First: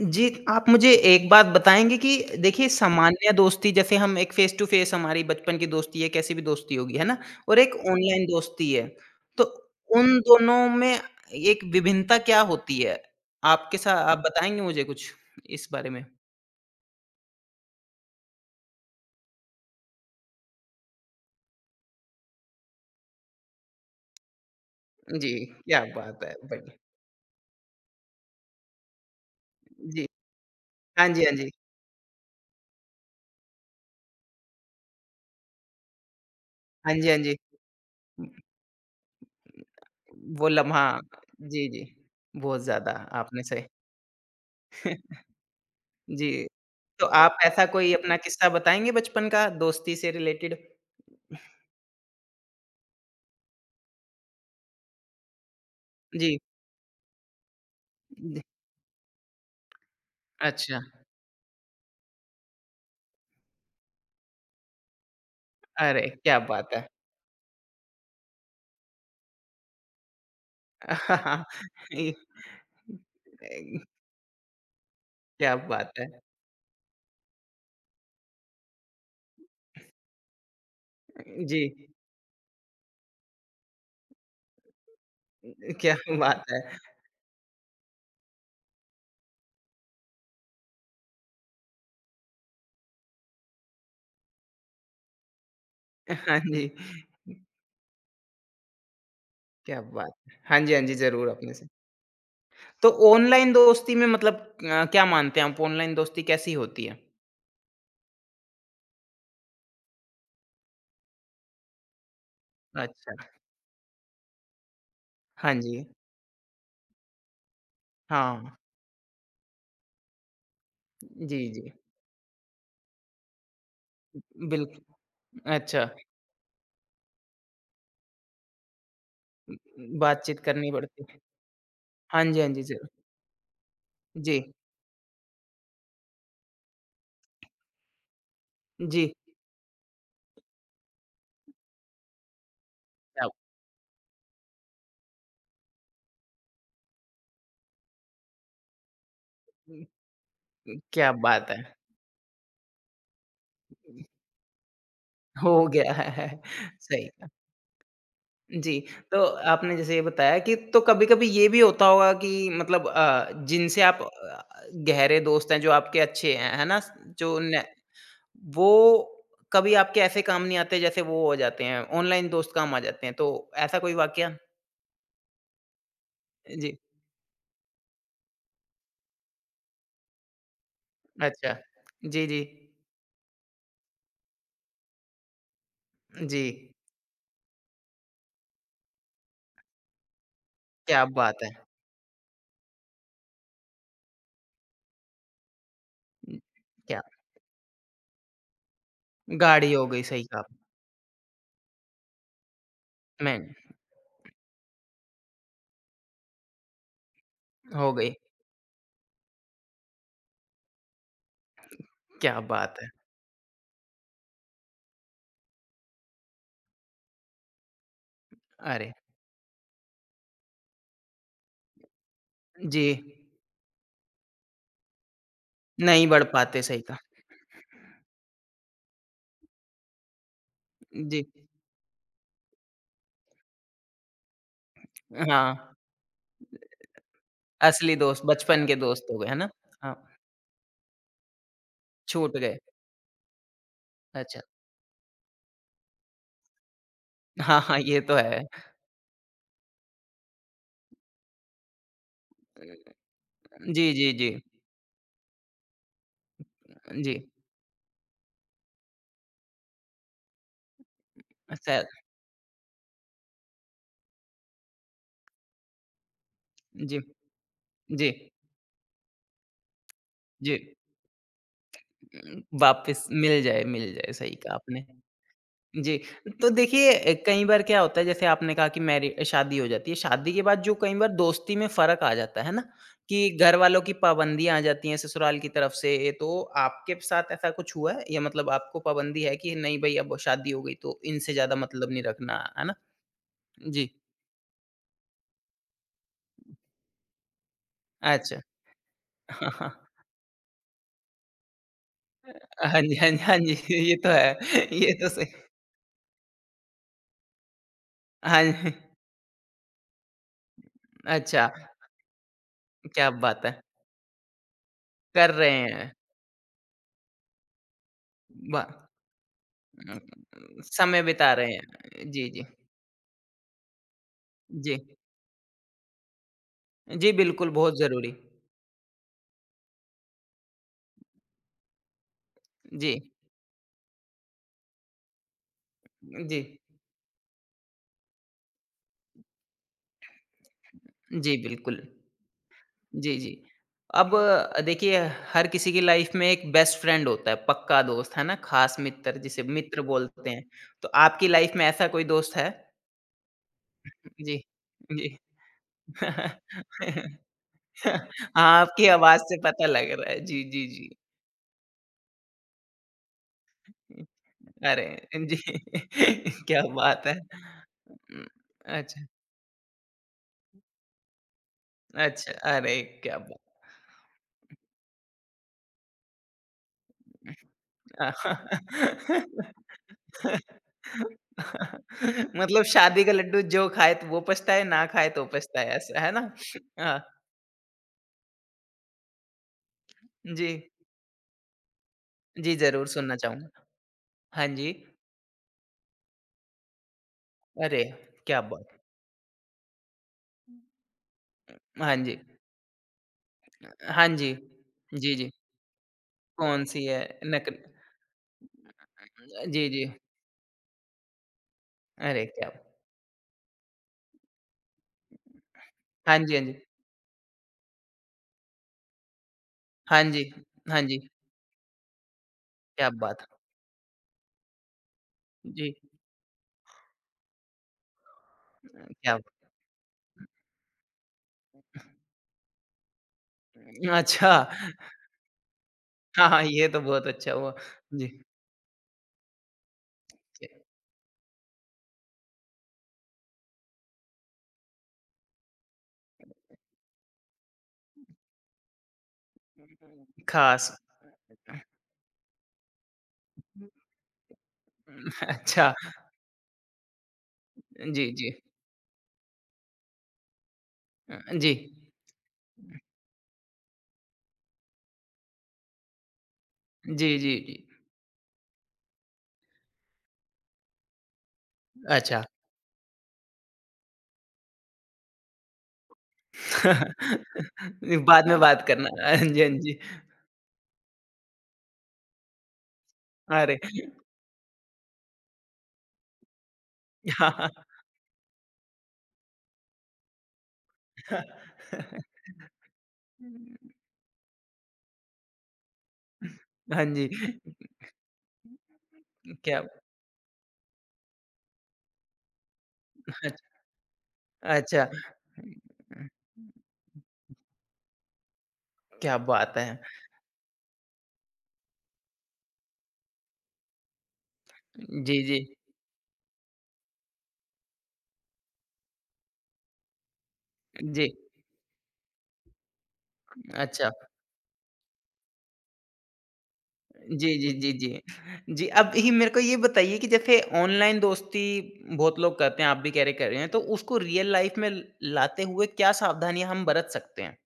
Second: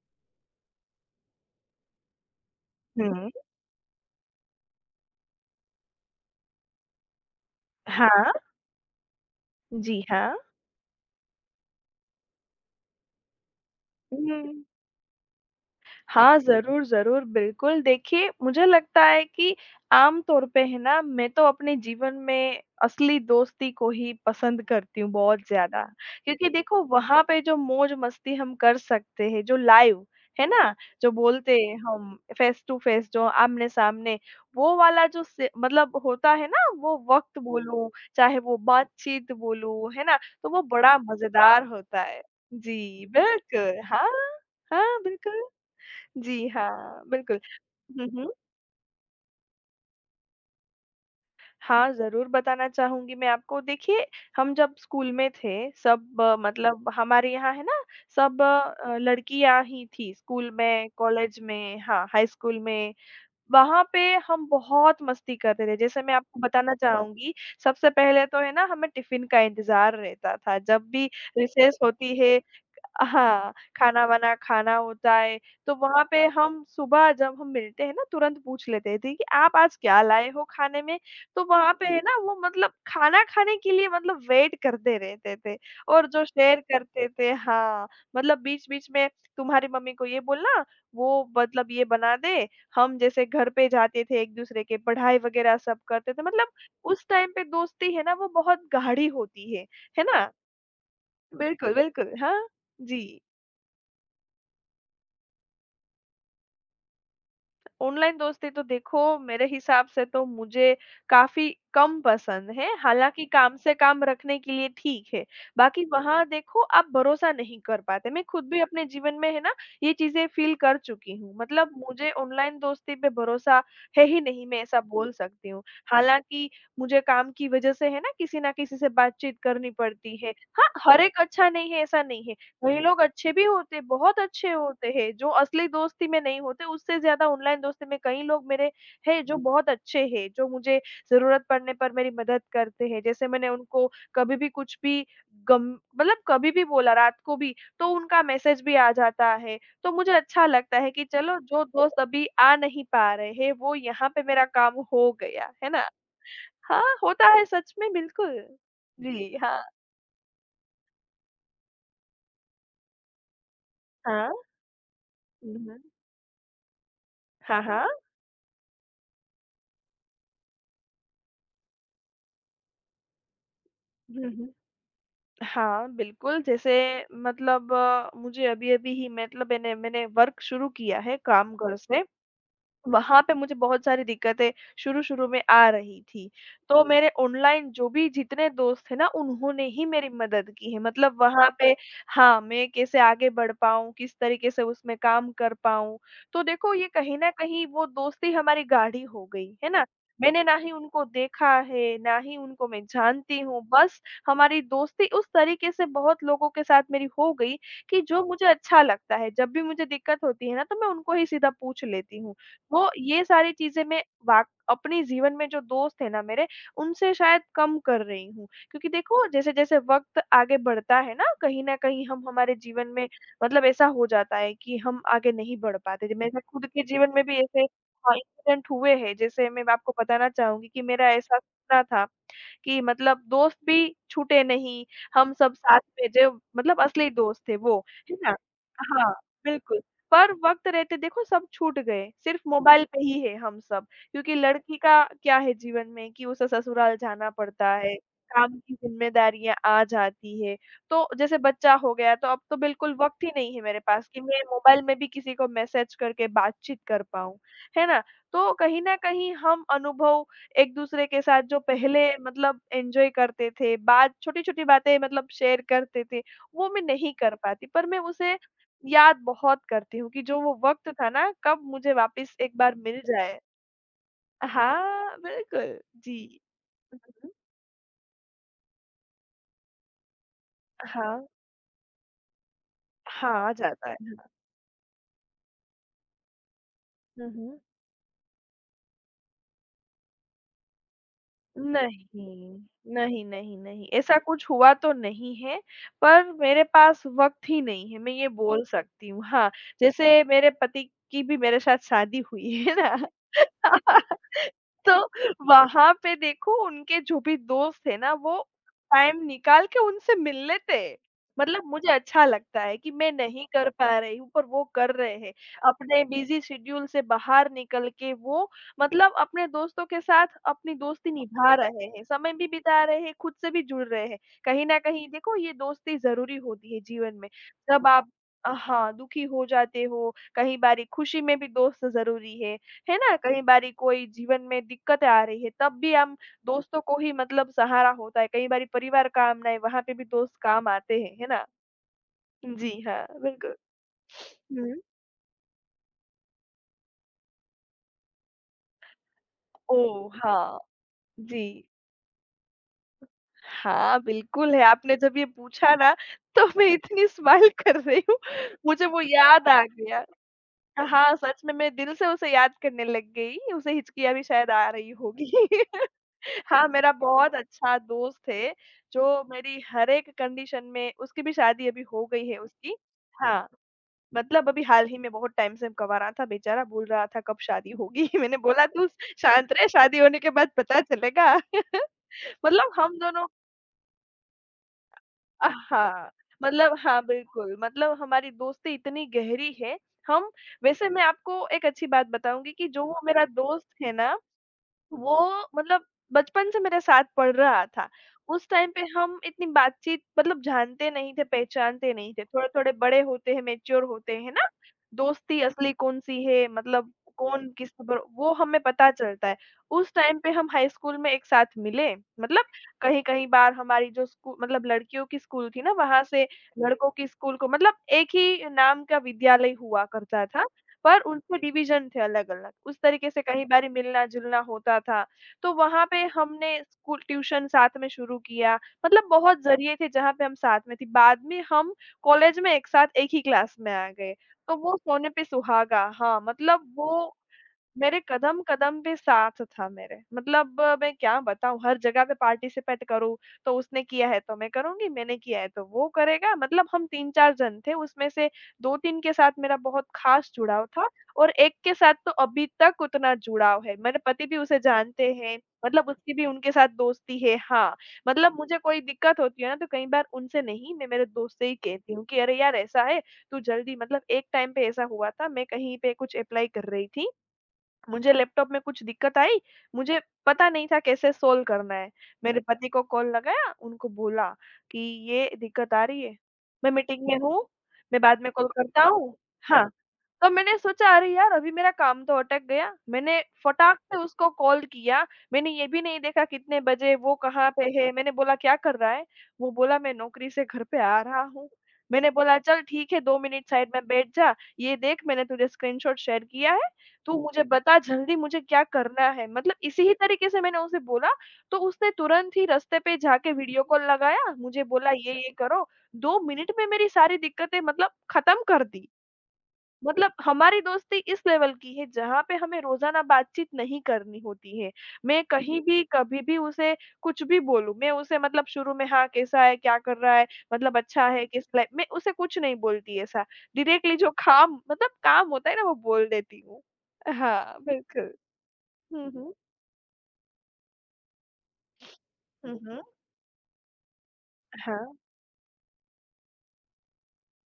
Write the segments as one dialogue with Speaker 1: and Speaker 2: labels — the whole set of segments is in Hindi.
Speaker 1: जी, आप मुझे एक बात बताएँगे कि देखिए
Speaker 2: हुँ।
Speaker 1: सामान्य दोस्ती जैसे हम एक फ़ेस टू फ़ेस हमारी बचपन की दोस्ती है, कैसी भी दोस्ती होगी, है ना? और एक ऑनलाइन
Speaker 2: हाँ।
Speaker 1: दोस्ती है, तो
Speaker 2: जी,
Speaker 1: उन
Speaker 2: हाँ।
Speaker 1: दोनों में एक विभिन्नता क्या होती है? आपके सा आप बताएँगे
Speaker 2: हुँ।
Speaker 1: मुझे कुछ इस बारे में?
Speaker 2: हाँ, ज़रूर, ज़रूर, बिल्कुल। देखिए, मुझे लगता है कि आम तौर पे है ना, मैं तो अपने जीवन में असली दोस्ती को ही पसंद करती हूँ
Speaker 1: जी,
Speaker 2: बहुत ज़्यादा।
Speaker 1: क्या बात है!
Speaker 2: क्योंकि
Speaker 1: बढ़िया।
Speaker 2: देखो, वहाँ पे जो मौज-मस्ती हम कर सकते हैं, जो
Speaker 1: जी।
Speaker 2: लाइव, है ना?
Speaker 1: हाँ
Speaker 2: जो
Speaker 1: जी, हाँ जी।
Speaker 2: बोलते हैं हम फेस टू फेस, जो आमने-सामने, वो वाला जो से मतलब होता है ना,
Speaker 1: हाँ
Speaker 2: वो
Speaker 1: जी, हाँ जी।
Speaker 2: वक़्त बोलूँ, चाहे वो बातचीत बोलूँ, है ना?
Speaker 1: वो
Speaker 2: तो वो
Speaker 1: लम्हा
Speaker 2: बड़ा मज़ेदार
Speaker 1: जी, जी।
Speaker 2: होता है।
Speaker 1: बहुत ज़्यादा
Speaker 2: जी,
Speaker 1: आपने सही
Speaker 2: बिल्कुल। हाँ, हाँ, बिल्कुल। जी
Speaker 1: जी,
Speaker 2: हाँ,
Speaker 1: तो आप
Speaker 2: बिल्कुल।
Speaker 1: ऐसा कोई
Speaker 2: हुँ,
Speaker 1: अपना
Speaker 2: हुँ।
Speaker 1: किस्सा बताएँगे बचपन का दोस्ती से रिलेटेड?
Speaker 2: हाँ, ज़रूर बताना चाहूँगी मैं आपको। देखिए, हम जब स्कूल में थे, सब
Speaker 1: जी।
Speaker 2: मतलब हमारे यहाँ है ना,
Speaker 1: जी,
Speaker 2: सब लड़कियाँ ही थी स्कूल
Speaker 1: अच्छा,
Speaker 2: में, कॉलेज में, हाँ, हाई स्कूल में। वहाँ पे हम बहुत मस्ती करते थे। जैसे
Speaker 1: अरे
Speaker 2: मैं
Speaker 1: क्या
Speaker 2: आपको बताना
Speaker 1: बात है!
Speaker 2: चाहूँगी, सबसे पहले तो है ना, हमें टिफ़िन का इंतज़ार रहता था। जब भी रिसेस
Speaker 1: ये
Speaker 2: होती है हाँ,
Speaker 1: ए,
Speaker 2: खाना-वाना खाना होता है,
Speaker 1: क्या
Speaker 2: तो
Speaker 1: बात
Speaker 2: वहाँ
Speaker 1: है!
Speaker 2: पे हम सुबह जब हम मिलते हैं ना, तुरंत पूछ लेते थे कि आप आज क्या लाए हो खाने में? तो
Speaker 1: जी,
Speaker 2: वहाँ पे है ना वो मतलब खाना खाने के लिए मतलब वेट करते रहते थे
Speaker 1: क्या
Speaker 2: और जो
Speaker 1: बात है!
Speaker 2: शेयर करते थे हाँ, मतलब बीच-बीच में तुम्हारी मम्मी को ये बोलना, वो मतलब ये बना दे, हम जैसे घर पे जाते थे एक-दूसरे के पढ़ाई वगैरह सब करते थे,
Speaker 1: हाँ
Speaker 2: मतलब
Speaker 1: जी,
Speaker 2: उस टाइम पे दोस्ती है ना वो बहुत गाढ़ी होती
Speaker 1: क्या
Speaker 2: है
Speaker 1: बात
Speaker 2: ना?
Speaker 1: है! हाँ जी, हाँ जी, ज़रूर अपने से।
Speaker 2: बिल्कुल, बिल्कुल। हाँ,
Speaker 1: तो
Speaker 2: जी।
Speaker 1: ऑनलाइन दोस्ती में मतलब क्या मानते हैं आप ऑनलाइन दोस्ती कैसी होती है?
Speaker 2: ऑनलाइन दोस्ती तो देखो मेरे हिसाब से तो मुझे काफ़ी कम पसंद है,
Speaker 1: अच्छा,
Speaker 2: हालाँकि काम से काम रखने के लिए ठीक है,
Speaker 1: हाँ जी,
Speaker 2: बाकी वहाँ देखो आप भरोसा नहीं कर पाते। मैं खुद
Speaker 1: हाँ,
Speaker 2: भी अपने जीवन में है ना ये चीज़ें फ़ील कर चुकी हूँ,
Speaker 1: जी, जी,
Speaker 2: मतलब मुझे ऑनलाइन दोस्ती पे भरोसा है ही नहीं, मैं
Speaker 1: बिल्कुल,
Speaker 2: ऐसा बोल सकती हूँ।
Speaker 1: अच्छा,
Speaker 2: हालाँकि मुझे काम की वजह से है ना किसी न किसी से बातचीत करनी पड़ती है।
Speaker 1: बातचीत
Speaker 2: हाँ,
Speaker 1: करनी
Speaker 2: हर
Speaker 1: पड़ती है।
Speaker 2: एक अच्छा नहीं है, ऐसा नहीं
Speaker 1: हाँ
Speaker 2: है,
Speaker 1: जी, हाँ जी,
Speaker 2: वही
Speaker 1: ज़रूर,
Speaker 2: लोग अच्छे भी होते बहुत
Speaker 1: जी,
Speaker 2: अच्छे होते हैं, जो असली दोस्ती में नहीं होते, उससे ज़्यादा ऑनलाइन दोस्ती में कई लोग मेरे
Speaker 1: जी,
Speaker 2: हैं जो बहुत अच्छे हैं, जो मुझे ज़रूरत पड़ने पर मेरी मदद करते हैं। जैसे
Speaker 1: क्या
Speaker 2: मैंने उनको कभी भी कुछ भी गम मतलब कभी भी बोला रात को भी, तो उनका मैसेज भी आ जाता है। तो मुझे अच्छा लगता है कि
Speaker 1: क्या
Speaker 2: चलो
Speaker 1: बात है!
Speaker 2: जो दोस्त अभी आ नहीं पा रहे हैं, वो यहाँ पे मेरा काम हो
Speaker 1: हो
Speaker 2: गया, है ना?
Speaker 1: गया है,
Speaker 2: हाँ,
Speaker 1: सही।
Speaker 2: होता है सच में बिल्कुल।
Speaker 1: जी, तो
Speaker 2: जी, हाँ।
Speaker 1: आपने जैसे ये बताया कि तो कभी-कभी ये भी होता होगा कि मतलब जिनसे आप
Speaker 2: हाँ।
Speaker 1: गहरे दोस्त
Speaker 2: हुँ,
Speaker 1: हैं, जो
Speaker 2: हुँ।
Speaker 1: आपके अच्छे हैं, है ना? जो न
Speaker 2: हाँ, हाँ।
Speaker 1: वो कभी आपके ऐसे काम नहीं आते जैसे वो हो जाते हैं, ऑनलाइन दोस्त काम आ जाते हैं, तो ऐसा कोई
Speaker 2: हुँ,
Speaker 1: वाकया?
Speaker 2: हुँ। हाँ, बिल्कुल, जैसे
Speaker 1: जी,
Speaker 2: मतलब मुझे अभी-अभी ही मतलब मैंने मैंने वर्क शुरू किया है
Speaker 1: अच्छा।
Speaker 2: कामगढ़ से।
Speaker 1: जी, जी।
Speaker 2: वहाँ पे मुझे बहुत सारी दिक्कतें शुरू-शुरू में आ रही थी।
Speaker 1: जी,
Speaker 2: तो मेरे ऑनलाइन जो भी जितने दोस्त थे ना उन्होंने ही मेरी मदद की है।
Speaker 1: क्या
Speaker 2: मतलब
Speaker 1: बात
Speaker 2: वहाँ
Speaker 1: है!
Speaker 2: पे हाँ, मैं कैसे आगे बढ़ पाऊँ, किस तरीके से उसमें काम कर पाऊँ।
Speaker 1: उम,
Speaker 2: तो देखो ये
Speaker 1: क्या
Speaker 2: कहीं न कहीं वो दोस्ती हमारी गाढ़ी हो गई, है
Speaker 1: गाढ़ी
Speaker 2: ना?
Speaker 1: हो गई, सही कहा
Speaker 2: मैंने
Speaker 1: आप
Speaker 2: ना ही उनको देखा है, ना ही उनको मैं जानती
Speaker 1: मैं
Speaker 2: हूँ। बस हमारी दोस्ती उस तरीके से बहुत लोगों के साथ मेरी हो गई
Speaker 1: हो
Speaker 2: कि
Speaker 1: गई,
Speaker 2: जो मुझे अच्छा लगता है। जब भी मुझे दिक्कत होती है ना तो मैं उनको ही सीधा पूछ लेती हूँ।
Speaker 1: क्या बात
Speaker 2: वो
Speaker 1: है!
Speaker 2: ये सारी चीज़ें मैं वाक अपने जीवन में जो दोस्त हैं ना मेरे, उनसे शायद कम कर रही हूँ। क्योंकि
Speaker 1: अरे!
Speaker 2: देखो जैसे-जैसे वक़्त आगे बढ़ता है ना, कहीं न कहीं हम हमारे
Speaker 1: जी,
Speaker 2: जीवन में मतलब ऐसा हो जाता है कि हम आगे नहीं बढ़
Speaker 1: नहीं
Speaker 2: पाते। जब
Speaker 1: बढ़
Speaker 2: मेरे
Speaker 1: पाते,
Speaker 2: खुद
Speaker 1: सही
Speaker 2: के
Speaker 1: कहा।
Speaker 2: जीवन में भी ऐसे हाँ, इंसिडेंट हुए हैं। जैसे मैं आपको बताना चाहूँगी कि मेरा
Speaker 1: जी,
Speaker 2: ऐसा सपना था कि मतलब दोस्त भी छूटे नहीं, हम
Speaker 1: हाँ।
Speaker 2: सब साथ में जो मतलब असली दोस्त थे वो,
Speaker 1: असली
Speaker 2: है
Speaker 1: दोस्त,
Speaker 2: ना?
Speaker 1: बचपन के दोस्त
Speaker 2: हाँ,
Speaker 1: हो गए, है ना?
Speaker 2: बिल्कुल।
Speaker 1: हाँ,
Speaker 2: पर वक़्त रहते देखो सब छूट गए,
Speaker 1: छूट
Speaker 2: सिर्फ़
Speaker 1: गए।
Speaker 2: मोबाइल पे ही है हम सब, क्योंकि
Speaker 1: अच्छा।
Speaker 2: लड़की का क्या है जीवन में कि उसे ससुराल जाना
Speaker 1: हाँ,
Speaker 2: पड़ता
Speaker 1: हाँ,
Speaker 2: है,
Speaker 1: ये तो है।
Speaker 2: काम की ज़िम्मेदारियाँ आ जाती है। तो जैसे बच्चा हो गया तो अब तो बिल्कुल वक़्त ही नहीं है मेरे
Speaker 1: जी,
Speaker 2: पास
Speaker 1: जी,
Speaker 2: कि
Speaker 1: जी।
Speaker 2: मैं मोबाइल में भी किसी को मैसेज करके बातचीत कर
Speaker 1: जी,
Speaker 2: पाऊँ, है ना? तो कहीं न कहीं हम अनुभव एक-दूसरे के साथ जो
Speaker 1: अच्छा
Speaker 2: पहले मतलब एन्जॉय करते थे, बात छोटी-छोटी बातें मतलब शेयर करते थे, वो मैं
Speaker 1: जी,
Speaker 2: नहीं कर पाती। पर मैं
Speaker 1: जी,
Speaker 2: उसे याद बहुत करती हूँ कि जो
Speaker 1: जी।
Speaker 2: वो वक़्त था ना, कब मुझे वापस एक बार मिल
Speaker 1: वापस
Speaker 2: जाए।
Speaker 1: मिल जाए, सही कहा आपने।
Speaker 2: हाँ, बिल्कुल।
Speaker 1: जी,
Speaker 2: जी।
Speaker 1: तो देखिए
Speaker 2: हुँ, हुँ।
Speaker 1: कई बार क्या होता है जैसे आपने कहा कि मैरि शादी हो जाती है, शादी के बाद जो कई बार
Speaker 2: हाँ।
Speaker 1: दोस्ती में फ़र्क आ जाता है ना? कि
Speaker 2: हाँ, आ
Speaker 1: घर वालों
Speaker 2: जाता
Speaker 1: की
Speaker 2: है। हाँ।
Speaker 1: पाबंदियाँ आ जाती हैं ससुराल की तरफ से, ये तो आपके
Speaker 2: हुँ,
Speaker 1: साथ ऐसा
Speaker 2: हुँ।
Speaker 1: कुछ हुआ है? या मतलब आपको पाबंदी है कि नहीं भई अब शादी हो गई तो इनसे ज़्यादा मतलब नहीं रखना,
Speaker 2: नहीं,
Speaker 1: है ना?
Speaker 2: नहीं, नहीं,
Speaker 1: जी,
Speaker 2: ऐसा कुछ हुआ तो नहीं है, पर मेरे पास वक़्त ही नहीं है, मैं ये
Speaker 1: अच्छा।
Speaker 2: बोल सकती हूँ। हाँ, जैसे मेरे पति की भी मेरे साथ शादी हुई है
Speaker 1: हाँ जी,
Speaker 2: ना,
Speaker 1: हाँ जी, हाँ जी, ये तो है। ये
Speaker 2: तो
Speaker 1: तो सही
Speaker 2: वहाँ पे देखो उनके जो भी दोस्त हैं ना,
Speaker 1: हाँ
Speaker 2: वो
Speaker 1: जी,
Speaker 2: टाइम निकाल के उनसे मिल लेते हैं।
Speaker 1: अच्छा,
Speaker 2: मतलब मुझे अच्छा लगता है कि
Speaker 1: क्या
Speaker 2: मैं नहीं
Speaker 1: बात है!
Speaker 2: कर पा रही हूँ, पर वो कर रहे
Speaker 1: कर
Speaker 2: हैं।
Speaker 1: रहे हैं।
Speaker 2: अपने बिज़ी शेड्यूल से बाहर निकल के वो
Speaker 1: ब
Speaker 2: मतलब अपने दोस्तों के
Speaker 1: उम,
Speaker 2: साथ अपनी
Speaker 1: समय
Speaker 2: दोस्ती
Speaker 1: बिता रहे
Speaker 2: निभा रहे हैं,
Speaker 1: हैं। जी,
Speaker 2: समय
Speaker 1: जी,
Speaker 2: भी बिता रहे हैं, खुद से भी जुड़ रहे हैं। कहीं
Speaker 1: जी।
Speaker 2: न कहीं देखो ये दोस्ती ज़रूरी होती है
Speaker 1: जी,
Speaker 2: जीवन में।
Speaker 1: बिल्कुल, बहुत
Speaker 2: जब आप
Speaker 1: ज़रूरी।
Speaker 2: हाँ, दुखी हो जाते हो, कई बारी खुशी में भी दोस्त ज़रूरी
Speaker 1: जी,
Speaker 2: है ना? कई बारी कोई जीवन में दिक्कतें आ रही है, तब भी हम
Speaker 1: जी,
Speaker 2: दोस्तों को ही मतलब सहारा होता है। कई बारी परिवार काम नहीं, वहाँ पे भी दोस्त काम आते हैं, है
Speaker 1: जी,
Speaker 2: ना?
Speaker 1: बिल्कुल।
Speaker 2: जी हाँ,
Speaker 1: जी, जी।
Speaker 2: बिल्कुल।
Speaker 1: अब
Speaker 2: हुँ।
Speaker 1: देखिए, हर किसी की लाइफ़ में एक बेस्ट फ्रेंड होता है, पक्का दोस्त, है ना? खास मित्र, जिसे मित्र
Speaker 2: ओह!
Speaker 1: बोलते हैं।
Speaker 2: हाँ,
Speaker 1: तो आपकी
Speaker 2: जी।
Speaker 1: लाइफ़ में ऐसा कोई दोस्त है?
Speaker 2: हाँ,
Speaker 1: जी,
Speaker 2: बिल्कुल है। आपने
Speaker 1: जी।
Speaker 2: जब ये पूछा ना तो मैं इतनी स्माइल कर रही
Speaker 1: हाँ,
Speaker 2: हूँ,
Speaker 1: आपकी
Speaker 2: मुझे वो
Speaker 1: आवाज़ से
Speaker 2: याद आ
Speaker 1: पता लग
Speaker 2: गया।
Speaker 1: रहा है। जी, जी, जी।
Speaker 2: हाँ, सच में मैं दिल से उसे याद करने लग गई, उसे
Speaker 1: हुँ,
Speaker 2: हिचकियाँ भी शायद आ रही
Speaker 1: अरे!
Speaker 2: होगी।
Speaker 1: जी, क्या
Speaker 2: हाँ, मेरा
Speaker 1: बात है।
Speaker 2: बहुत अच्छा
Speaker 1: उम,
Speaker 2: दोस्त है,
Speaker 1: अच्छा,
Speaker 2: जो मेरी हर एक कंडीशन में उसकी भी शादी अभी हो गई
Speaker 1: अच्छा,
Speaker 2: है उसकी।
Speaker 1: अरे क्या बात
Speaker 2: हाँ, मतलब अभी हाल ही में बहुत टाइम से कँवा रहा था बेचारा, बोल रहा था कब शादी होगी। मैंने बोला तू शांत रह, शादी होने के बाद पता चलेगा।
Speaker 1: मतलब
Speaker 2: मतलब हम
Speaker 1: शादी का
Speaker 2: दोनों
Speaker 1: लड्डू जो खाए तो वो पछताए, ना खाए तो पछताए ऐसा, है
Speaker 2: हाँ,
Speaker 1: ना?
Speaker 2: मतलब
Speaker 1: हाँ,
Speaker 2: हाँ, बिल्कुल, मतलब हमारी दोस्ती इतनी गहरी है, हम
Speaker 1: जी।
Speaker 2: वैसे मैं आपको एक अच्छी बात बताऊँगी
Speaker 1: जी,
Speaker 2: कि जो
Speaker 1: ज़रूर
Speaker 2: वो
Speaker 1: सुनना
Speaker 2: मेरा
Speaker 1: चाहूँगा।
Speaker 2: दोस्त है ना
Speaker 1: हाँ जी।
Speaker 2: वो मतलब बचपन से मेरे साथ पढ़ रहा
Speaker 1: अरे!
Speaker 2: था।
Speaker 1: क्या
Speaker 2: उस
Speaker 1: बात!
Speaker 2: टाइम पे हम इतनी बातचीत मतलब जानते नहीं थे, पहचानते
Speaker 1: हाँ
Speaker 2: नहीं
Speaker 1: जी,
Speaker 2: थे। थोड़े-थोड़े बड़े होते हैं, मैच्योर
Speaker 1: हाँ
Speaker 2: होते
Speaker 1: जी।
Speaker 2: हैं ना,
Speaker 1: जी, जी।
Speaker 2: दोस्ती असली कौन-सी है,
Speaker 1: कौन-सी
Speaker 2: मतलब
Speaker 1: है?
Speaker 2: कौन
Speaker 1: नक
Speaker 2: किस पर वो हमें पता चलता है।
Speaker 1: जी, जी।
Speaker 2: उस टाइम पे हम हाई स्कूल में एक साथ मिले,
Speaker 1: अरे
Speaker 2: मतलब
Speaker 1: क्या
Speaker 2: कहीं-कहीं बार हमारी जो स्कू मतलब लड़कियों की स्कूल थी ना, वहाँ
Speaker 1: हाँ
Speaker 2: से
Speaker 1: जी, हाँ जी।
Speaker 2: लड़कों की स्कूल को मतलब एक ही नाम का विद्यालय हुआ
Speaker 1: हाँ जी,
Speaker 2: करता था।
Speaker 1: हाँ जी।
Speaker 2: पर उनको डिवीज़न थे अलग-अलग, उस
Speaker 1: क्या
Speaker 2: तरीके से
Speaker 1: बात!
Speaker 2: कई बार मिलना-जुलना होता था। तो
Speaker 1: जी,
Speaker 2: वहाँ पे हमने स्कूल ट्यूशन साथ में शुरू किया, मतलब
Speaker 1: क्या बात।
Speaker 2: बहुत ज़रिए थे जहाँ पे हम साथ में थे। बाद में हम कॉलेज में एक साथ एक ही क्लास में आ गए,
Speaker 1: अच्छा।
Speaker 2: तो वो सोने पे सुहागा हाँ,
Speaker 1: हाँ, हाँ, ये
Speaker 2: मतलब
Speaker 1: तो बहुत
Speaker 2: वो
Speaker 1: अच्छा हुआ।
Speaker 2: मेरे
Speaker 1: जी,
Speaker 2: कदम-कदम पे साथ था मेरे,
Speaker 1: जी।
Speaker 2: मतलब मैं क्या बताऊँ हर जगह पे पार्टिसिपेट करूँ, तो उसने किया है तो मैं करूँगी, मैंने किया है तो वो करेगा, मतलब हम 3-4 जन थे उसमें से 2-3 के साथ मेरा बहुत ख़ास जुड़ाव
Speaker 1: ख़ास।
Speaker 2: था और एक के साथ तो अभी तक उतना जुड़ाव है, मेरे पति भी उसे जानते हैं,
Speaker 1: अच्छा,
Speaker 2: मतलब उसकी भी उनके साथ दोस्ती है हाँ,
Speaker 1: जी, जी।
Speaker 2: मतलब मुझे कोई दिक्कत होती है ना तो कई बार उनसे नहीं मैं मेरे दोस्त से
Speaker 1: जी।
Speaker 2: ही कहती हूँ कि अरे यार ऐसा है, तू जल्दी मतलब एक टाइम पे ऐसा हुआ था मैं कहीं पे कुछ अप्लाई कर रही थी
Speaker 1: जी, जी, जी।
Speaker 2: मुझे लैपटॉप में कुछ दिक्कत आई, मुझे पता नहीं था कैसे सॉल्व करना है।
Speaker 1: अच्छा।
Speaker 2: मेरे हुँ। पति को कॉल लगाया, उनको बोला कि ये दिक्कत आ रही है, मैं मीटिंग में हूँ, मैं बाद
Speaker 1: बाद
Speaker 2: में
Speaker 1: में
Speaker 2: कॉल
Speaker 1: बात
Speaker 2: करता
Speaker 1: करना।
Speaker 2: हूँ।
Speaker 1: हाँ जी, हाँ
Speaker 2: हाँ।
Speaker 1: जी।
Speaker 2: तो मैंने सोचा अरे यार अभी मेरा काम तो अटक गया। मैंने
Speaker 1: अरे!
Speaker 2: फटाक से उसको कॉल किया। मैंने ये भी नहीं देखा कितने बजे, वो
Speaker 1: हाँ,
Speaker 2: कहाँ पे है। मैंने बोला क्या कर रहा है? वो बोला मैं नौकरी से घर पे आ रहा
Speaker 1: हाँ।
Speaker 2: हूँ। मैंने बोला चल ठीक है 2 मिनट साइड में बैठ जा। ये देख मैंने तुझे स्क्रीनशॉट शेयर किया है।
Speaker 1: हाँ जी,
Speaker 2: तू मुझे बता जल्दी मुझे क्या करना है? मतलब
Speaker 1: क्या
Speaker 2: इसी ही तरीके से मैंने उसे बोला। तो उसने तुरंत ही रास्ते पे जाके
Speaker 1: अच्छा।
Speaker 2: वीडियो कॉल लगाया। मुझे
Speaker 1: अच्छा,
Speaker 2: बोला ये करो। 2 मिनट में मेरी सारी दिक्कतें मतलब खत्म कर दी।
Speaker 1: क्या बात है!
Speaker 2: मतलब हमारी दोस्ती इस लेवल की है जहाँ पे हमें रोजाना बातचीत नहीं करनी होती है।
Speaker 1: जी,
Speaker 2: मैं
Speaker 1: जी।
Speaker 2: कहीं भी कभी भी उसे कुछ भी बोलूँ, मैं उसे मतलब शुरू में हाँ, कैसा है? क्या कर रहा है? मतलब
Speaker 1: जी,
Speaker 2: अच्छा है? किस लाइ मैं उसे कुछ नहीं बोलती ऐसा।
Speaker 1: अच्छा।
Speaker 2: डायरेक्टली जो काम मतलब काम होता है ना वो बोल देती हूँ।
Speaker 1: जी, जी,
Speaker 2: हाँ,
Speaker 1: जी, जी।
Speaker 2: बिल्कुल।
Speaker 1: जी, अब
Speaker 2: हुँ,
Speaker 1: ये मेरे
Speaker 2: हुँ।
Speaker 1: को ये बताइए कि जैसे ऑनलाइन दोस्ती बहुत लोग
Speaker 2: हुँ,
Speaker 1: करते हैं, आप
Speaker 2: हुँ।
Speaker 1: भी कह रहे कर रहे हैं, तो उसको रियल लाइफ़ में
Speaker 2: हाँ।
Speaker 1: लाते हुए क्या सावधानियाँ हम बरत सकते हैं?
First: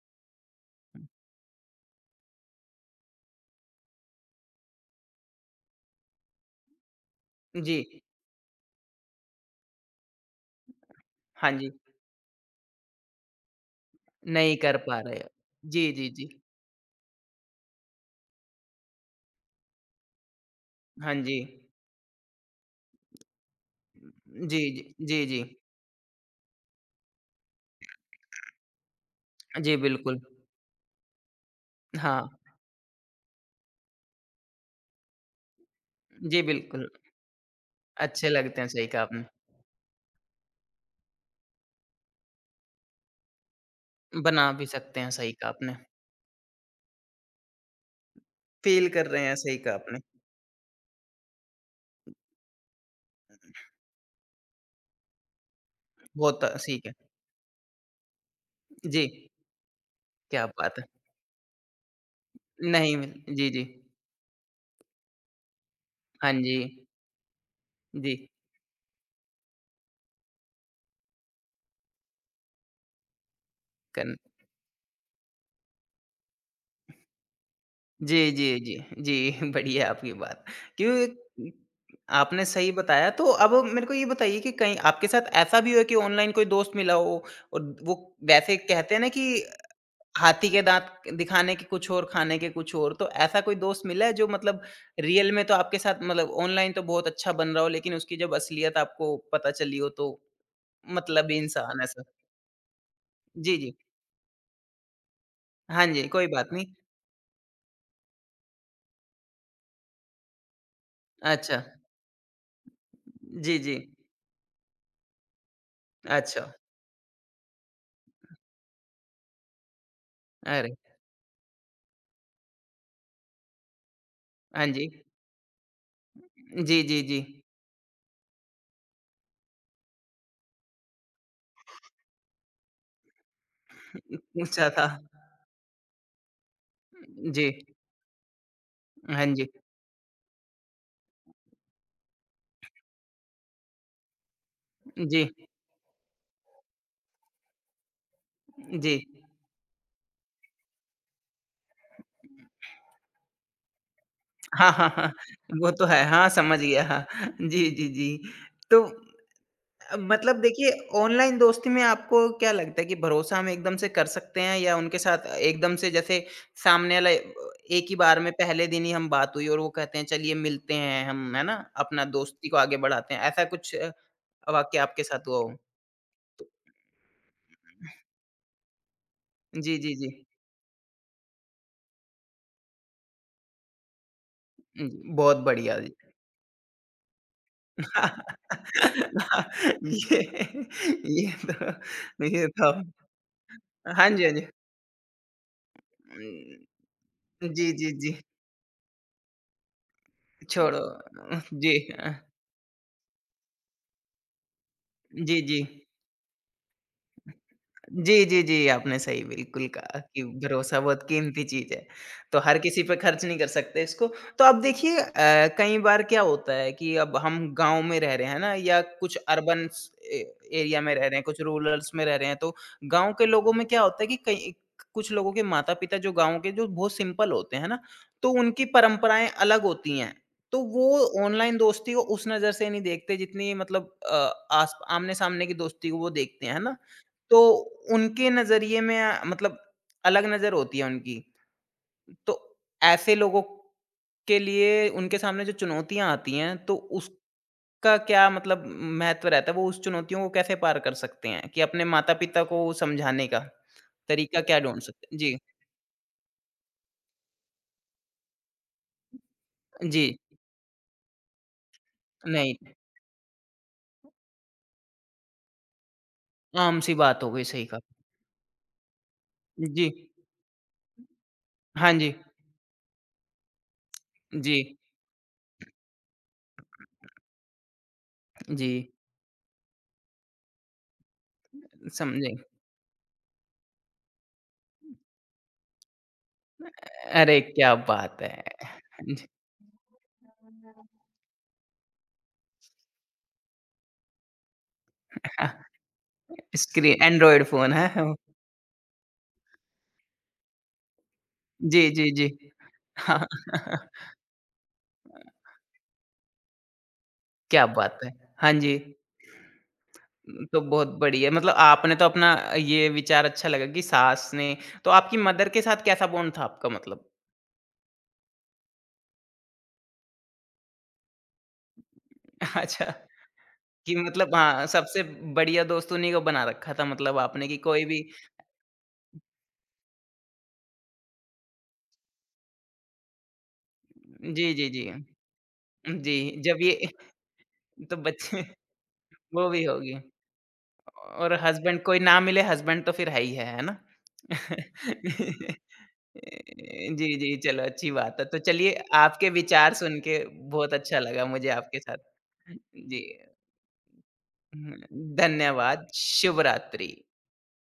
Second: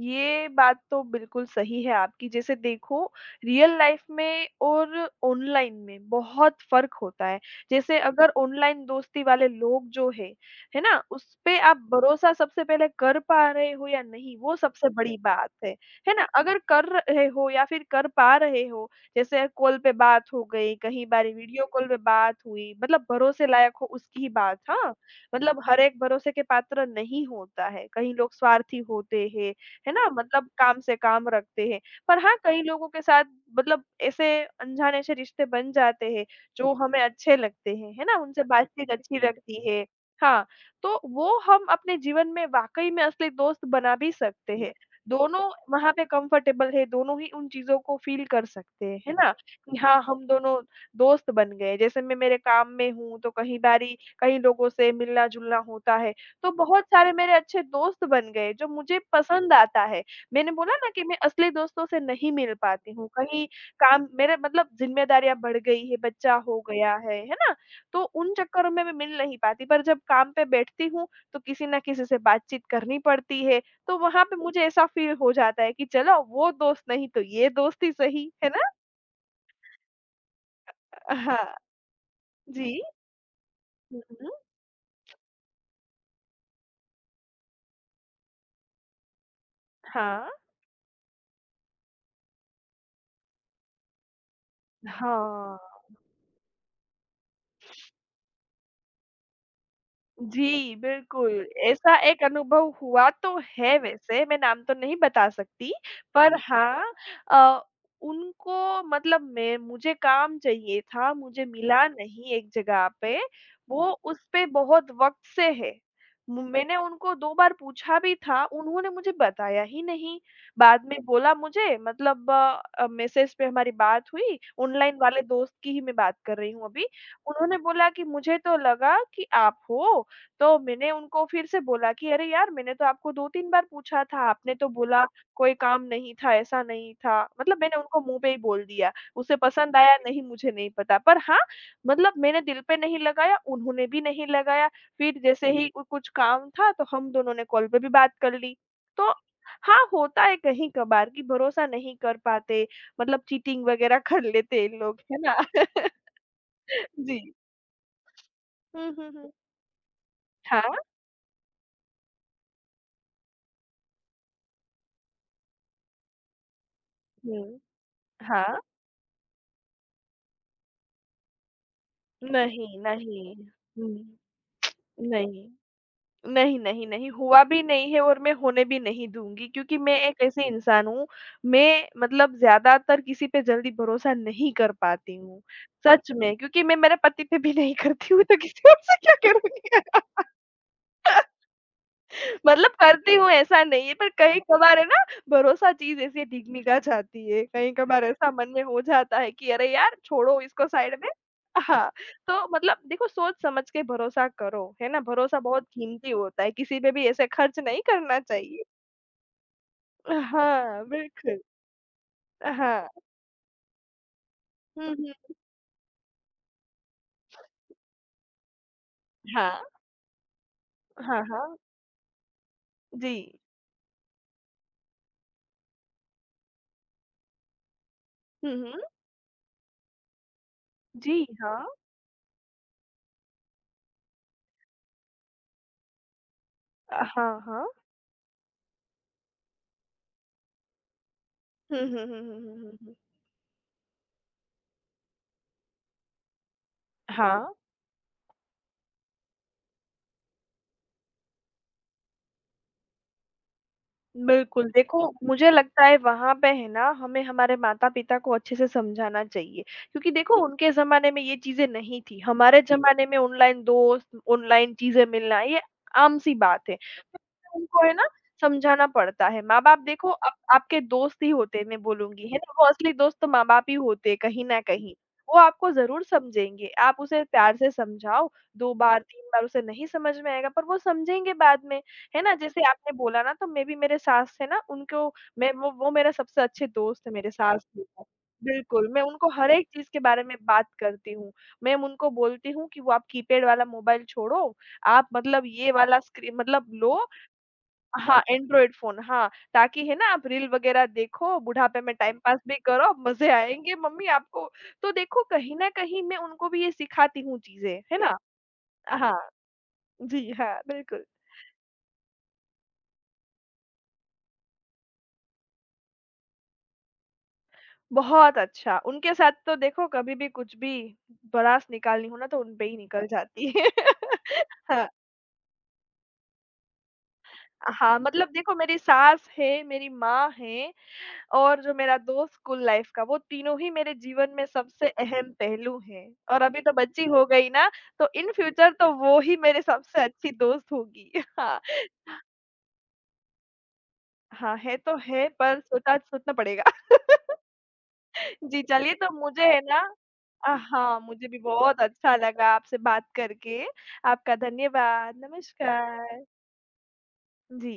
Speaker 2: ये बात तो बिल्कुल सही है आपकी। जैसे देखो रियल लाइफ़ में और ऑनलाइन में बहुत फ़र्क होता है।
Speaker 1: जी।
Speaker 2: जैसे अगर ऑनलाइन दोस्ती वाले लोग जो हैं, है ना?
Speaker 1: हाँ
Speaker 2: उसपे
Speaker 1: जी,
Speaker 2: आप भरोसा सबसे पहले कर पा रहे हो या नहीं,
Speaker 1: नहीं
Speaker 2: वो
Speaker 1: कर
Speaker 2: सबसे
Speaker 1: पा
Speaker 2: बड़ी
Speaker 1: रहे।
Speaker 2: बात है।
Speaker 1: जी, जी,
Speaker 2: है ना?
Speaker 1: जी।
Speaker 2: अगर कर रहे हो या फिर कर पा रहे हो, जैसे कॉल पे बात हो गई, कहीं
Speaker 1: हाँ
Speaker 2: बारी
Speaker 1: जी।
Speaker 2: वीडियो कॉल पे बात हुई, मतलब भरोसे लायक हो उसकी ही
Speaker 1: जी,
Speaker 2: बात
Speaker 1: जी,
Speaker 2: हाँ।
Speaker 1: जी, जी।
Speaker 2: मतलब हर एक भरोसे के पात्र नहीं होता है, कई लोग स्वार्थी होते हैं,
Speaker 1: जी,
Speaker 2: है ना?
Speaker 1: बिल्कुल।
Speaker 2: मतलब काम से काम रखते हैं। पर
Speaker 1: हाँ,
Speaker 2: हाँ, कई लोगों के साथ मतलब ऐसे अनजाने से रिश्ते बन जाते हैं,
Speaker 1: जी,
Speaker 2: जो
Speaker 1: बिल्कुल।
Speaker 2: हमें अच्छे लगते हैं, है ना?
Speaker 1: अच्छे
Speaker 2: उनसे
Speaker 1: लगते हैं, सही
Speaker 2: बातचीत
Speaker 1: कहा
Speaker 2: अच्छी
Speaker 1: आपने।
Speaker 2: लगती है। हाँ, तो वो हम अपने जीवन में वाक़ई में असली दोस्त बना भी
Speaker 1: बना
Speaker 2: सकते
Speaker 1: भी
Speaker 2: हैं।
Speaker 1: सकते हैं, सही
Speaker 2: दोनों
Speaker 1: कहा आपने।
Speaker 2: वहाँ पे कम्फ़र्टेबल है, दोनों ही उन चीज़ों को फ़ील कर सकते
Speaker 1: फ़ील
Speaker 2: हैं,
Speaker 1: कर
Speaker 2: है
Speaker 1: रहे
Speaker 2: ना?
Speaker 1: हैं, सही कहा
Speaker 2: कि
Speaker 1: आपने।
Speaker 2: हाँ, हम दोनों दोस्त बन गए। जैसे मैं मेरे काम में हूँ, तो कहीं बारी कई लोगों से मिलना-जुलना होता है।
Speaker 1: बहुत
Speaker 2: तो
Speaker 1: सही
Speaker 2: बहुत
Speaker 1: कहा।
Speaker 2: सारे मेरे अच्छे दोस्त बन गए जो मुझे
Speaker 1: जी,
Speaker 2: पसंद आता है।
Speaker 1: क्या
Speaker 2: मैंने बोला
Speaker 1: बात
Speaker 2: ना
Speaker 1: है!
Speaker 2: कि मैं असली दोस्तों से नहीं मिल पाती
Speaker 1: नहीं
Speaker 2: हूँ,
Speaker 1: मिल
Speaker 2: कहीं
Speaker 1: जी, जी।
Speaker 2: काम मेरे मतलब ज़िम्मेदारियाँ बढ़ गई है,
Speaker 1: हाँ
Speaker 2: बच्चा
Speaker 1: जी।
Speaker 2: हो गया है ना? तो
Speaker 1: जी,
Speaker 2: उन चक्करों में मैं मिल नहीं पाती, पर जब काम पे बैठती हूँ, तो किसी ना किसी से बातचीत करनी पड़ती है, तो
Speaker 1: कन
Speaker 2: वहाँ पे मुझे ऐसा फ़ील हो जाता है कि चलो वो दोस्त नहीं तो ये दोस्त ही
Speaker 1: जी,
Speaker 2: सही, है
Speaker 1: जी,
Speaker 2: ना?
Speaker 1: जी, जी, बढ़िया आपकी बात।
Speaker 2: हाँ।
Speaker 1: क्योंकि आपने सही
Speaker 2: जी।
Speaker 1: बताया, तो अब मेरे को
Speaker 2: हुँ,
Speaker 1: ये
Speaker 2: हुँ।
Speaker 1: बताइए कि कहीं आपके साथ ऐसा भी हुआ कि ऑनलाइन कोई दोस्त मिला हो और वो वैसे कहते हैं ना कि
Speaker 2: हाँ।
Speaker 1: हाथी के दाँत दिखाने के कुछ और, खाने के कुछ और, तो ऐसा कोई दोस्त मिला है जो मतलब रियल में तो
Speaker 2: हाँ।
Speaker 1: आपके साथ मतलब ऑनलाइन तो बहुत अच्छा बन रहा हो, लेकिन उसकी जब असलियत आपको पता चली हो तो
Speaker 2: जी,
Speaker 1: मतलबी
Speaker 2: बिल्कुल,
Speaker 1: इंसान
Speaker 2: ऐसा
Speaker 1: ऐसा?
Speaker 2: एक अनुभव हुआ तो
Speaker 1: जी, जी।
Speaker 2: है वैसे, मैं नाम तो नहीं बता सकती,
Speaker 1: हाँ जी, कोई
Speaker 2: पर
Speaker 1: बात नहीं।
Speaker 2: हाँ अ, उनको मतलब मैं मुझे काम चाहिए था, मुझे
Speaker 1: अच्छा।
Speaker 2: मिला नहीं एक जगह पे,
Speaker 1: जी, जी।
Speaker 2: वो उस पे बहुत वक़्त से है। मु
Speaker 1: अच्छा।
Speaker 2: मैंने उनको 2 बार पूछा भी था, उन्होंने मुझे बताया ही नहीं।
Speaker 1: अरे!
Speaker 2: बाद में बोला मुझे मतलब मैसेज पे हमारी बात हुई,
Speaker 1: हाँ जी।
Speaker 2: ऑनलाइन वाले दोस्त की ही मैं बात कर रही हूँ
Speaker 1: जी,
Speaker 2: अभी।
Speaker 1: जी, जी।
Speaker 2: उन्होंने बोला कि मुझे तो लगा कि आप हो, तो मैंने उनको फिर से बोला कि अरे यार मैंने तो आपको 2-3 बार पूछा
Speaker 1: उ
Speaker 2: था, आपने
Speaker 1: पूछा
Speaker 2: तो
Speaker 1: था।
Speaker 2: बोला कोई काम नहीं था, ऐसा नहीं था।
Speaker 1: जी।
Speaker 2: मतलब मैंने उनको मुँह पे ही बोल दिया।
Speaker 1: हाँ
Speaker 2: उसे
Speaker 1: जी।
Speaker 2: पसंद आया नहीं मुझे नहीं पता। पर हाँ, मतलब मैंने दिल पे नहीं लगाया, उन्होंने भी नहीं लगाया। फिर
Speaker 1: जी,
Speaker 2: जैसे ही कु कुछ काम था तो हम दोनों ने कॉल पे भी बात कर ली।
Speaker 1: जी।
Speaker 2: तो हाँ, होता है कहीं-कभार कि भरोसा नहीं कर पाते, मतलब चीटिंग वगैरह कर लेते
Speaker 1: हाँ,
Speaker 2: हैं
Speaker 1: हाँ,
Speaker 2: लोग,
Speaker 1: हाँ।
Speaker 2: है ना?
Speaker 1: वो तो है। हाँ, समझ गया। हाँ।
Speaker 2: जी।
Speaker 1: जी, जी, जी। तो
Speaker 2: हुँ, हुँ, हुँ।
Speaker 1: मतलब देखिए
Speaker 2: हाँ।
Speaker 1: ऑनलाइन दोस्ती में आपको क्या लगता है कि भरोसा हम एकदम से कर सकते हैं या उनके साथ एकदम से जैसे सामने वाला
Speaker 2: हुँ।
Speaker 1: एक ही बार में
Speaker 2: हाँ।
Speaker 1: पहले दिन ही हम बात हुई और वो कहते हैं चलिए मिलते हैं हम, है ना? अपना दोस्ती को आगे
Speaker 2: नहीं,
Speaker 1: बढ़ाते हैं।
Speaker 2: नहीं।
Speaker 1: ऐसा कुछ
Speaker 2: हुँ,
Speaker 1: वाक़या आपके साथ हुआ
Speaker 2: नहीं।
Speaker 1: हो? तो
Speaker 2: नहीं, नहीं, नहीं हुआ भी नहीं है और मैं होने भी नहीं दूँगी क्योंकि
Speaker 1: जी, जी,
Speaker 2: मैं
Speaker 1: जी।
Speaker 2: एक ऐसे इंसान हूँ, मैं मतलब ज़्यादातर किसी पे जल्दी भरोसा नहीं कर
Speaker 1: हुँ,
Speaker 2: पाती
Speaker 1: बहुत
Speaker 2: हूँ।
Speaker 1: बढ़िया।
Speaker 2: सच में क्योंकि मैं मेरे पति पे भी नहीं करती हूँ तो किसी और से क्या करूँगी?
Speaker 1: ये ये तो
Speaker 2: मतलब करती हूँ ऐसा नहीं है
Speaker 1: हाँ
Speaker 2: पर
Speaker 1: जी, हाँ जी।
Speaker 2: कहीं-कभार है ना भरोसा चीज़ ऐसे डिगमिगा जाती है,
Speaker 1: जी, जी,
Speaker 2: कहीं-कभार
Speaker 1: जी।
Speaker 2: ऐसा मन में हो जाता है कि अरे यार छोड़ो इसको
Speaker 1: छोड़ो।
Speaker 2: साइड में।
Speaker 1: जी,
Speaker 2: हाँ, तो मतलब देखो सोच समझ के भरोसा करो, है ना?
Speaker 1: जी,
Speaker 2: भरोसा
Speaker 1: जी।
Speaker 2: बहुत कीमती होता है, किसी पे भी ऐसे खर्च नहीं करना
Speaker 1: जी, जी,
Speaker 2: चाहिए।
Speaker 1: जी, आपने सही बिल्कुल कहा कि भरोसा
Speaker 2: हाँ,
Speaker 1: बहुत
Speaker 2: बिल्कुल।
Speaker 1: कीमती चीज़ है। तो हर किसी
Speaker 2: हाँ।
Speaker 1: पे खर्च नहीं कर सकते इसको। तो अब
Speaker 2: हुँ,
Speaker 1: देखिए
Speaker 2: हुँ।
Speaker 1: कई बार क्या होता है कि अब हम गाँव में रह रहे हैं ना या कुछ
Speaker 2: हाँ।
Speaker 1: अर्बन्स ए एरिया में रह रहे हैं,
Speaker 2: हाँ,
Speaker 1: कुछ
Speaker 2: हाँ।
Speaker 1: रूरल्स में रह रहे हैं, तो गाँव
Speaker 2: जी।
Speaker 1: के लोगों में क्या होता है कि कई कुछ लोगों के माता-पिता जो गाँव के जो बहुत सिंपल होते हैं ना, तो
Speaker 2: हुँ,
Speaker 1: उनकी
Speaker 2: हुँ।
Speaker 1: परंपराएँ अलग होती हैं। तो वो
Speaker 2: जी,
Speaker 1: ऑनलाइन
Speaker 2: हाँ।
Speaker 1: दोस्ती को उस नज़र से नहीं देखते जितनी मतलब आस आमने-सामने की दोस्ती को वो देखते हैं, है ना? तो
Speaker 2: हाँ, हाँ।
Speaker 1: उनके नज़रिए में मतलब अलग नज़र होती है उनकी।
Speaker 2: हुँ, हुँ, हुँ,
Speaker 1: तो
Speaker 2: हुँ, हुँ, हुँ, हुँ।
Speaker 1: ऐसे लोगों के लिए उनके सामने जो चुनौतियाँ आती हैं, तो
Speaker 2: हाँ।
Speaker 1: उसका क्या मतलब महत्व रहता है? वो उस चुनौतियों को कैसे पार कर सकते हैं कि अपने माता-पिता को समझाने का तरीका क्या
Speaker 2: बिल्कुल,
Speaker 1: ढूँढ
Speaker 2: देखो
Speaker 1: सकते हैं? जी,
Speaker 2: मुझे लगता है वहाँ पे है ना हमें हमारे माता-पिता को अच्छे से समझाना चाहिए,
Speaker 1: जी,
Speaker 2: क्योंकि देखो उनके ज़माने में ये चीज़ें नहीं थी।
Speaker 1: नहीं,
Speaker 2: हमारे ज़माने में ऑनलाइन दोस्त, ऑनलाइन चीज़ें मिलना ये आम-सी बात है।
Speaker 1: आम-सी बात हो गई, सही कहा।
Speaker 2: उनको है ना समझाना पड़ता है। माँ-बाप
Speaker 1: जी,
Speaker 2: देखो आप आपके दोस्त ही होते हैं मैं
Speaker 1: हाँ जी,
Speaker 2: बोलूँगी, है ना? वो असली दोस्त तो माँ-बाप ही होते हैं कहीं
Speaker 1: जी,
Speaker 2: न कहीं। वो आपको ज़रूर समझेंगे, आप उसे प्यार से समझाओ, 2
Speaker 1: जी,
Speaker 2: बार, 3 बार उसे नहीं समझ में आएगा पर वो समझेंगे बाद में, है
Speaker 1: समझे।
Speaker 2: ना? जैसे आपने बोला ना तो मैं भी मेरे सास है ना उनको मैं वो मेरे सबसे अच्छे दोस्त है मेरे
Speaker 1: अरे,
Speaker 2: सास
Speaker 1: क्या
Speaker 2: भी है।
Speaker 1: बात है!
Speaker 2: बिल्कुल, मैं
Speaker 1: जी।
Speaker 2: उनको हर एक चीज़ के बारे में बात करती हूँ। मैं उनको बोलती हूँ कि वो आप कीपैड वाला मोबाइल छोड़ो, आप मतलब ये वाला स्क्री मतलब लो
Speaker 1: स्क्रीन एंड्रॉयड फ़ोन, हैं?
Speaker 2: हाँ, एंड्रॉइड फ़ोन हाँ, ताकि है ना आप रील वग़ैरह देखो, बुढ़ापे
Speaker 1: जी,
Speaker 2: में
Speaker 1: जी,
Speaker 2: टाइम
Speaker 1: जी।
Speaker 2: पास भी करो,
Speaker 1: हाँ।
Speaker 2: मज़े आएँगे मम्मी आपको। तो देखो कहीं न कहीं मैं उनको भी ये सिखाती हूँ
Speaker 1: क्या
Speaker 2: चीज़ें,
Speaker 1: बात
Speaker 2: है
Speaker 1: है!
Speaker 2: ना?
Speaker 1: हाँ जी।
Speaker 2: हाँ, जी हाँ,
Speaker 1: तो बहुत
Speaker 2: बिल्कुल।
Speaker 1: बढ़िया मतलब आपने तो अपना ये विचार अच्छा लगा कि सास ने तो आपकी मदर के साथ कैसा बॉन्ड था आपका मतलब?
Speaker 2: बहुत अच्छा, उनके साथ तो देखो कभी भी कुछ भी भड़ास निकालनी हो ना तो उन पे ही
Speaker 1: अच्छा,
Speaker 2: निकल जाती है।
Speaker 1: कि मतलब हाँ,
Speaker 2: हाँ,
Speaker 1: सबसे बढ़िया दोस्त उन्हीं को बना रखा था मतलब आपने कि कोई
Speaker 2: हाँ,
Speaker 1: भी
Speaker 2: मतलब देखो मेरी सास है, मेरी माँ है और जो मेरा दोस्त स्कूल लाइफ का, वो तीनों ही मेरे जीवन
Speaker 1: जी,
Speaker 2: में
Speaker 1: जी,
Speaker 2: सबसे
Speaker 1: जी।
Speaker 2: अहम पहलू हैं
Speaker 1: जी,
Speaker 2: और अभी
Speaker 1: जब
Speaker 2: तो
Speaker 1: ये
Speaker 2: बच्ची हो गई ना,
Speaker 1: तो
Speaker 2: तो इन
Speaker 1: बच्चे
Speaker 2: फ्यूचर तो वो ही
Speaker 1: वो
Speaker 2: मेरे
Speaker 1: भी होगी
Speaker 2: सबसे अच्छी दोस्त होगी।
Speaker 1: और
Speaker 2: हाँ,
Speaker 1: हस्बैंड कोई ना मिले हस्बैंड तो फिर है ही है ना?
Speaker 2: हाँ, है तो है पर सोचा सोचना पड़ेगा।
Speaker 1: ए, जी, जी, चलो अच्छी बात है। तो
Speaker 2: जी,
Speaker 1: चलिए
Speaker 2: चलिए तो
Speaker 1: आपके
Speaker 2: मुझे है
Speaker 1: विचार
Speaker 2: ना
Speaker 1: सुन के बहुत अच्छा
Speaker 2: हाँ,
Speaker 1: लगा
Speaker 2: मुझे भी
Speaker 1: मुझे आपके
Speaker 2: बहुत
Speaker 1: साथ।
Speaker 2: अच्छा लगा आपसे बात
Speaker 1: जी,
Speaker 2: करके। आपका
Speaker 1: हुँ,
Speaker 2: धन्यवाद,
Speaker 1: धन्यवाद,
Speaker 2: नमस्कार।
Speaker 1: शुभ रात्रि।
Speaker 2: जी।